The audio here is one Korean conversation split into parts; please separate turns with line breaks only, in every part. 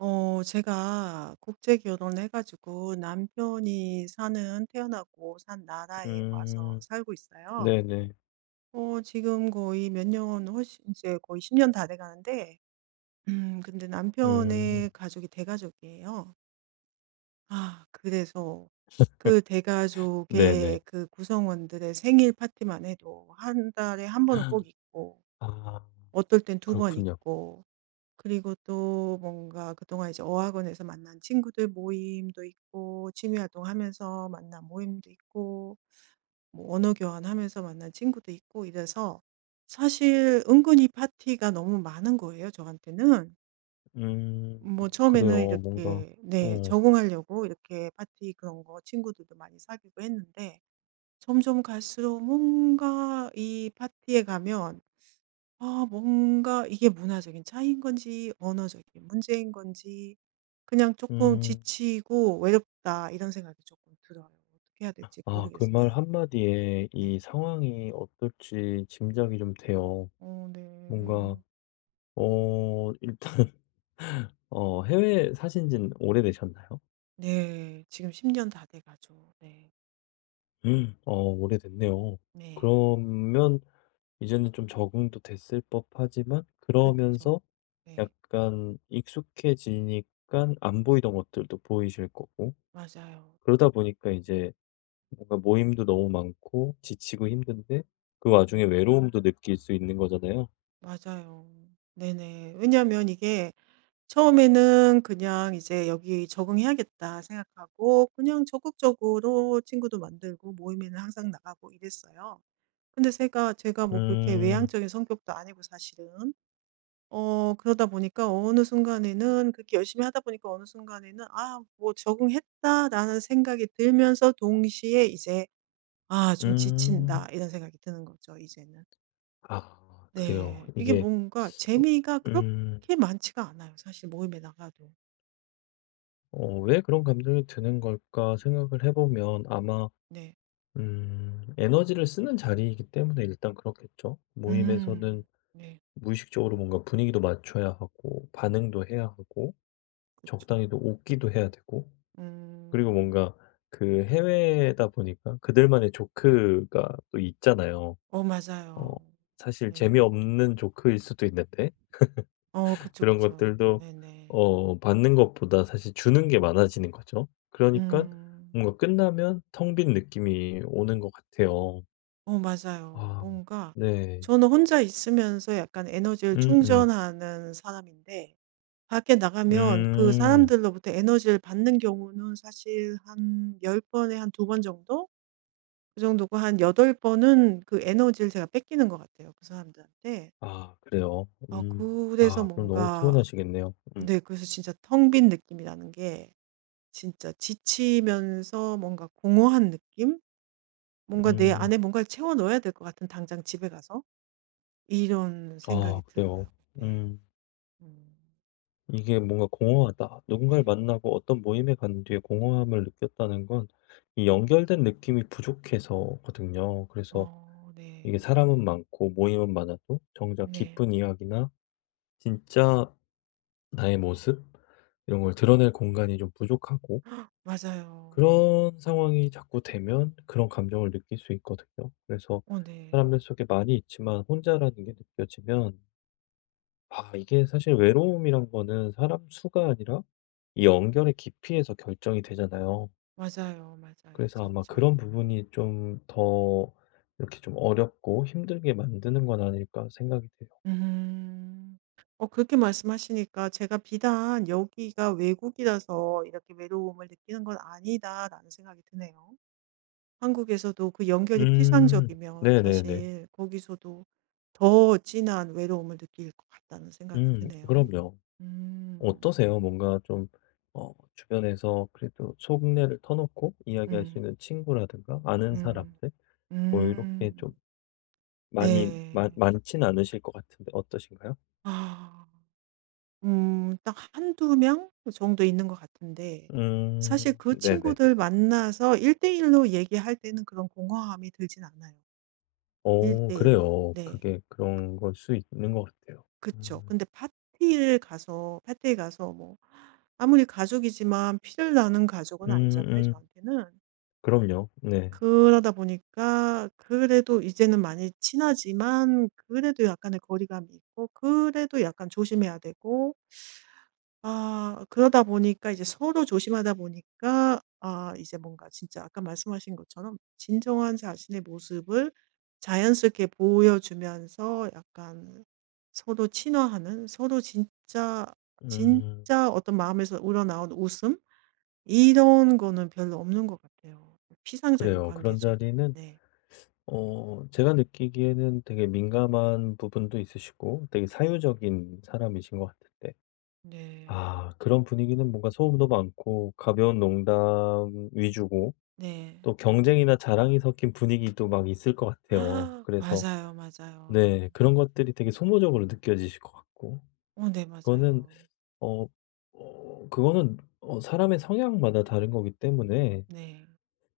제가 국제 결혼을 해 가지고 남편이 사는 태어나고 산 나라에 와서
음.
살고 있어요.
네네.
지금 거의 몇 년 훨씬 이제 거의 10년 다 돼 가는데 근데
음.
남편의 가족이 대가족이에요. 그래서 그
네네.
대가족의 그 구성원들의 생일 파티만 해도 한 달에 한 번은 꼭 있고
아
어떨 땐 두 번
그렇군요.
있고 그리고 또 뭔가 그동안 이제 어학원에서 만난 친구들 모임도 있고, 취미 활동하면서 만난 모임도 있고, 뭐 언어 교환하면서 만난 친구도 있고 이래서 사실 은근히 파티가 너무 많은 거예요, 저한테는.
음.
뭐 처음에는
그래요. 뭔가
이렇게 네,
어
적응하려고 이렇게 파티 그런 거 친구들도 많이 사귀고 했는데 점점 갈수록 뭔가 이 파티에 가면 아, 뭔가 이게 문화적인 차이인 건지, 언어적인 문제인 건지, 그냥 조금
음
지치고 외롭다 이런 생각이 조금 들어요. 어떻게 해야 될지
그 말
모르겠어요.
한마디에
네.
이 상황이 어떨지 짐작이 좀 돼요.
어 네.
뭔가 일단 해외에 사신 지는 오래되셨나요?
네. 지금 10년 다 돼 가죠. 네.
오래됐네요.
네.
그러면 이제는 좀 적응도 됐을 법하지만
그죠
그러면서
네.
약간 익숙해지니깐 안 보이던 것들도 보이실 거고
맞아요.
그러다 보니까 이제 뭔가 모임도 너무 많고 지치고 힘든데 그 와중에 외로움도 느낄 수 있는 거잖아요.
맞아요. 네네. 왜냐하면 이게 처음에는 그냥 이제 '여기 적응해야겠다.' 생각하고 그냥 적극적으로 친구도 만들고 모임에는 항상 나가고 이랬어요. 근데 제가 뭐 그렇게
음.
외향적인 성격도 아니고 사실은. 그러다 보니까 어느 순간에는 그렇게 열심히 하다 보니까 어느 순간에는 '아 뭐 적응했다.'라는 생각이 들면서 동시에 이제 '아 좀
음.
지친다.' 이런 생각이 드는 거죠 이제는.
아 그래요.
네. 이게
이게
뭔가 재미가
음.
그렇게 많지가 않아요 사실 모임에 나가도.
'왜 그런 감정이 드는 걸까?' 생각을 해 보면 아마
네.
에너지를 쓰는 자리이기 때문에 일단 그렇겠죠.
음.
모임에서는
네.
무의식적으로 뭔가 분위기도 맞춰야 하고 반응도 해야 하고
그쵸.
적당히 또 웃기도 해야 되고 그리고
음.
뭔가 그 해외다 보니까 그들만의 조크가 또 있잖아요.
어
어
맞아요.
사실
네.
재미없는 조크일 수도 있는데
어 그쵸,
그런
그쵸.
것들도
네네.
받는 것보다 사실 주는 게 많아지는 거죠. 그러니까
음.
뭔가 끝나면 텅 빈 느낌이 오는 것 같아요.
어 맞아요.
아
뭔가
네.
저는 혼자 있으면서 약간 에너지를
음 음.
충전하는 사람인데 밖에 나가면 그
음. 음.
사람들로부터 에너지를 받는 경우는 사실 한 10 번에 한 2번 정도? 그 정도고 한 8 번은 그 에너지를 제가 뺏기는 것 같아요, 그 사람들한테.
아 그래요? 음.
그래서
아 그럼 너무
뭔가
피곤하시겠네요. 음.
네 그래서 진짜 텅 빈 느낌이 나는 게 진짜 지치면서 뭔가 공허한 느낌? 뭔가 내
음.
안에 뭔가를 채워 넣어야 될 것 같은 당장 집에 가서. 이런 생각이
아 그래요.
들어요. 네.
음.
음.
이게 뭔가 공허하다. 누군가를
네.
만나고 어떤 모임에 간 뒤에 공허함을 느꼈다는 건 이 연결된 느낌이 부족해서거든요. 그래서
어
이게
네.
사람은 많고 모임은 많아도 정작
네.
깊은 이야기나 진짜 나의 모습 이런 걸 드러낼 공간이 좀 부족하고
헉, 맞아요.
그런 상황이 자꾸 되면 그런 감정을 느낄 수 있거든요. 그래서
어 네.
사람들 속에 많이 있지만 혼자라는 게 느껴지면 아 이게 사실 외로움이란 거는 사람 수가 아니라 이 연결의 깊이에서 결정이 되잖아요.
맞아요, 맞아요.
그래서 아마
진짜.
그런 부분이 좀 더 이렇게 좀 어렵고 힘들게 만드는 건 아닐까 생각이 돼요.
음. 그렇게 말씀하시니까 제가 비단 '여기가 외국이라서 이렇게 외로움을 느끼는 건 아니다.'라는 생각이 드네요. 한국에서도 그 연결이
음.
피상적이면
네네네.
사실 거기서도 더 진한 외로움을 느낄 것 같다는 생각이 드네요.
그럼요.
음.
어떠세요? 뭔가 좀 주변에서 그래도 속내를 터놓고 이야기할 수
음.
있는 친구라든가 아는
음.
사람들 뭐 이렇게 좀
음.
많이 많
네.
많진 않으실 것 같은데 어떠신가요?
아. 딱 한두 명 그 정도 있는 것 같은데
음.
사실 그
네네네.
친구들 만나서 1:1 로 얘기할 때는 그런 공허함이 들진 않아요.
어
1:1 로.
그래요.
네.
그게 그런 걸 수 있는 것 같아요.
그쵸.
음.
근데 파티를 가서 파티에 가서 뭐 아무리 가족이지만 피를 나는 가족은 아니잖아요,
음음.
저한테는.
그럼요. 네.
그러다 보니까 그래도 이제는 많이 친하지만 그래도 약간의 거리감이 있고 그래도 약간 조심해야 되고 그러다 보니까 이제 서로 조심하다 보니까 아 이제 뭔가 진짜 아까 말씀하신 것처럼 진정한 자신의 모습을 자연스럽게 보여주면서 약간 서로 진짜
음
진짜 어떤 마음에서 우러나온 웃음 이런 거는 별로 없는 것 같아요. 피상적인
그래요. 그런
관계죠.
자리는
네.
제가 느끼기에는 되게 민감한 부분도 있으시고 되게 사유적인 사람이신 것 같은데
네.
아 그런 분위기는 뭔가 소음도 많고 가벼운 농담 위주고
네.
또 경쟁이나 자랑이 섞인 분위기도 막 있을 것 같아요.
아,
그래서
맞아요, 맞아요.
네 그런 것들이 되게 소모적으로 느껴지실 것 같고
어 네
그거는
맞아요.
어 그거는 사람의 성향마다 다른 거기 때문에
네.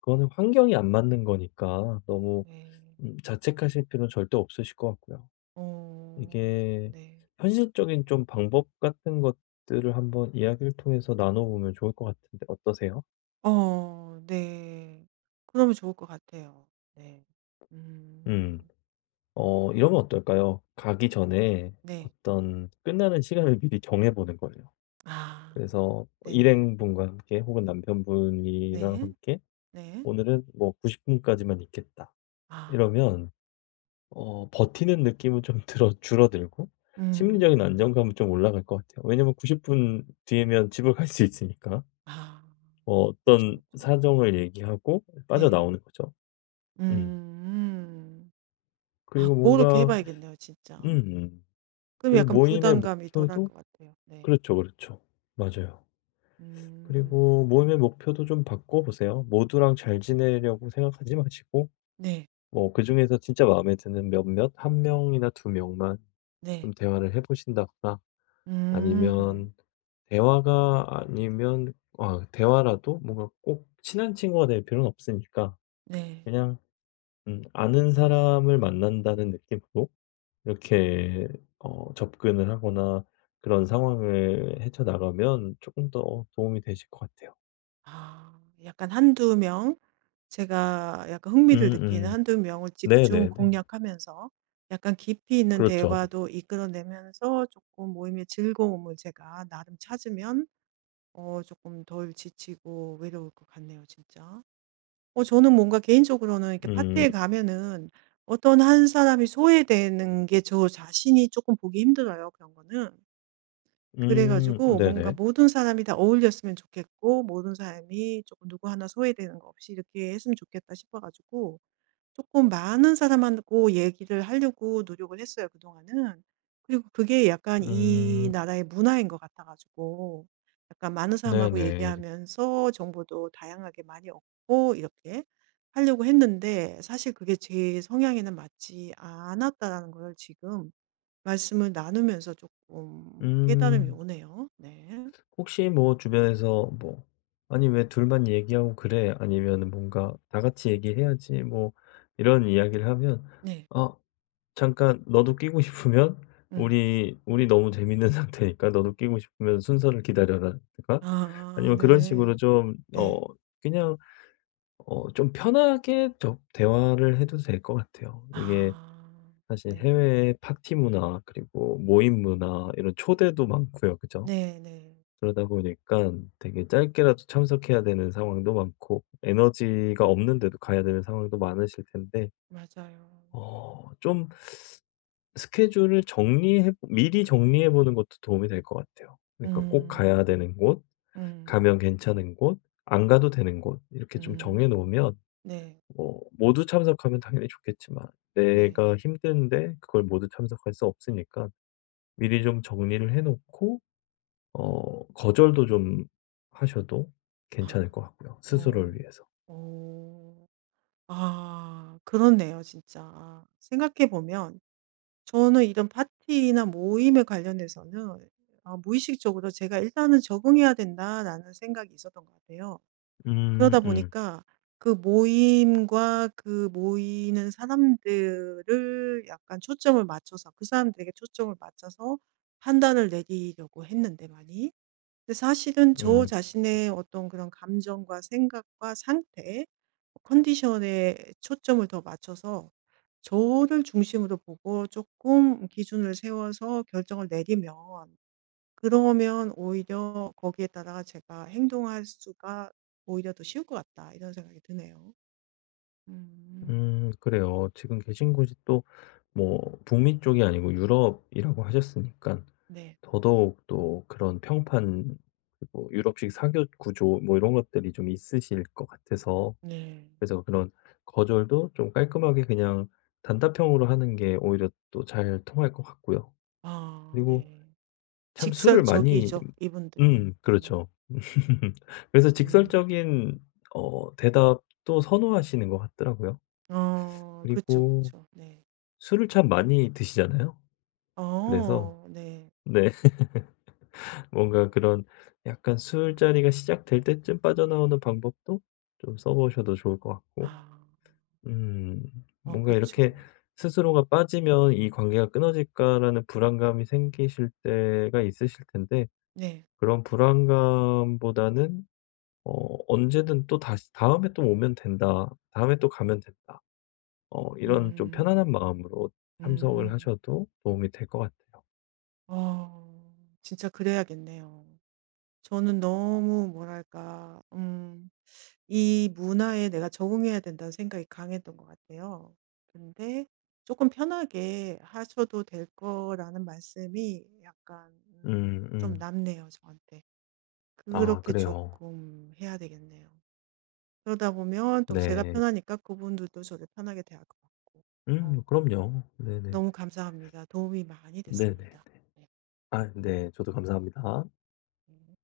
그거는 환경이 안 맞는 거니까 너무
네.
자책하실 필요는 절대 없으실 것 같고요.
어
이게
네.
현실적인 좀 방법 같은 것들을 한번 이야기를 통해서 나눠 보면 좋을 것 같은데 어떠세요?
어 네. 그러면 좋을 것 같아요. 네.
음.
음
이러면 어떨까요? 가기 전에
네.
어떤 끝나는 시간을 미리 정해 보는 거예요.
아
그래서
네네.
일행분과 함께 혹은 남편분이랑
네.
함께
네.
'오늘은 뭐 90분 분까지만 있겠다.'
아.
이러면 버티는 느낌은 좀 들어 줄어들고 심리적인
음.
안정감은 좀 올라갈 것 같아요. 왜냐면 90분 뒤에면 집을 갈 수 있으니까.
아 그쵸,
어떤
그쵸.
사정을 얘기하고
네.
빠져나오는 거죠.
음.
음.
음. 아
그리고
고렇게 해
뭔가
봐야겠네요 진짜.
음
그럼
그리고
약간
모임의
부담감이 덜할
목표도
것 같아요. 네.
그렇죠, 그렇죠. 맞아요.
음.
그리고 모임의 목표도 좀 바꿔 보세요. 모두랑 잘 지내려고 생각하지 마시고
네.
뭐 그중에서 진짜 마음에 드는 몇몇 한 명이나 두 명만 좀
네.
대화를 해 보신다거나
음.
아니면 대화가 아니면 대화라도 뭔가 꼭 친한 친구가 될 필요는 없으니까
네.
그냥 아는 사람을 만난다는 느낌으로 이렇게 접근을 하거나 그런 상황을 헤쳐나가면 조금 더 도움이 되실 것 같아요.
아. 약간 한두 명 제가 약간 흥미를 느끼는
음음.
한두 명을 집중
네네네.
공략하면서 약간 깊이 있는
그렇죠.
대화도 이끌어내면서 쪼끔 모임의 즐거움을 제가 나름 찾으면 어 쪼끔 덜 지치고 외로울 것 같네요 진짜. 저는 뭔가 개인적으로는 이렇게
음.
파티에 가면은 어떤 한 사람이 소외되는 게 저 자신이 쪼끔 보기 힘들어요 그런 거는. 그래 가지고 뭔가
네네.
모든 사람이 다 어울렸으면 좋겠고 모든 사람이 조금 누구 하나 소외되는 거 없이 이렇게 했으면 좋겠다 싶어 가지고 조금 많은 사람하고 얘기를 하려고 노력을 했어요 그동안은. 그리고 그게 약간 이
음
나라의 문화인 것 같아 가지고 약간 많은 사람하고
네네.
얘기하면서 정보도 다양하게 많이 얻고 이렇게 하려고 했는데 사실 그게 제 성향에는 맞지 않았다라는 걸 지금 말씀을 나누면서 조금 깨달음이
음.
오네요. 네.
혹시 뭐 주변에서 뭐 "아니 왜 둘만 얘기하고 그래?" 아니면 뭔가 "다 같이 얘기해야지." 뭐 이런 이야기를 하면
네.
"아 잠깐 너도 끼고 싶으면
음.
우리 우리 너무 재밌는 상태니까 너도 끼고 싶으면 순서를 기다려라."든가
아
아니면 그런
네.
식으로 좀
네.
그냥 좀 편하게 좀 대화를 해도 될 것 같아요. 이게
아
사실
네.
해외의 파티 문화 그리고 모임 문화 이런 초대도 많고요. 그죠?
네네.
그러다 보니까 되게 짧게라도 참석해야 되는 상황도 많고 에너지가 없는데도 가야 되는 상황도 많으실 텐데
맞아요.
좀 스케줄을 정리해 미리 정리해 보는 것도 도움이 될 것 같아요. 그러니까 꼭 가야
음.
되는 곳,
음.
가면 괜찮은 곳, 안 가도 되는 곳 이렇게 좀 정해
음.
놓으면
네.
뭐 모두 참석하면 당연히 좋겠지만
네.
내가 힘든데 그걸 모두 참석할 수 없으니까 미리 좀 정리를 해 놓고 거절도 좀 하셔도
아.
괜찮을 것 같고요, 스스로를
어.
위해서.
어. 아 그렇네요 진짜. 생각해 보면 저는 이런 파티나 모임에 관련해서는 아 무의식적으로 제가 '일단은 적응해야 된다.'라는 생각이 있었던 것 같아요.
음
그러다
음.
보니까 그 모임과 그 모이는 사람들을 약간 초점을 맞춰서 그 사람들에게 초점을 맞춰서 판단을 내리려고 했는데 많이. 근데 사실은 저
음.
자신의 어떤 그런 감정과 생각과 상태, 컨디션에 초점을 더 맞춰서 저를 중심으로 보고 조금 기준을 세워서 결정을 내리면 그러면 오히려 거기에 따라 제가 행동할 수가 오히려 더 쉬울 것 같다. 이런 생각이 드네요. 음.
그래요. 지금 계신 곳이 또 뭐 북미 쪽이 아니고 유럽이라고 하셨으니까
네.
더더욱 또 그런 평판 그리고 유럽식 사교 구조 뭐 이런 것들이 좀 있으실 것 같아서
네.
그래서 그런 거절도 좀 깔끔하게 그냥 단답형으로 하는 게 오히려 또 잘 통할 것 같고요.
아,
그리고
네.
참 술을 많이
직설적이죠, 이분들이. 네네.
그렇죠. 그래서
음.
직설적인 대답도 선호하시는 것 같더라고요.
어, 그죠그
그리고
죠 네.
술을 참 많이 드시잖아요. 그래서
어, 네.
네 뭔가 그런 약간 술자리가 시작될 때쯤 빠져나오는 방법도 좀 써 보셔도 좋을 것 같고
아,
음
어, 그
뭔가
죠
이렇게 '스스로가 빠지면 이 관계가 끊어질까.'라는 불안감이 생기실 때가 있으실 텐데
네.
그런 불안감보다는 언제든 또 다시 '다음에 또 오면 된다. 다음에 또 가면 된다.' 이런 좀
음,
편안한 마음으로 참석을
음.
하셔도 도움이 될 것 같아요.
어, 진짜 그래야겠네요. 저는 너무 뭐랄까, 이 문화에 내가 적응해야 된다는 생각이 강했던 것 같아요. 근데 조금 편하게 하셔도 될 거라는 말씀이 약간
음
좀
음.
남네요 저한테.
아
그렇게
그래요.
조금 해야 되겠네요. 그러다 보면 또 제가
네.
편하니까 그분들도 저를 편하게 대할 것 같고. 어
그럼요. 네네.
너무 감사합니다. 도움이 많이
네네.
됐습니다. 네.
아 네. 저도 감사합니다.
음.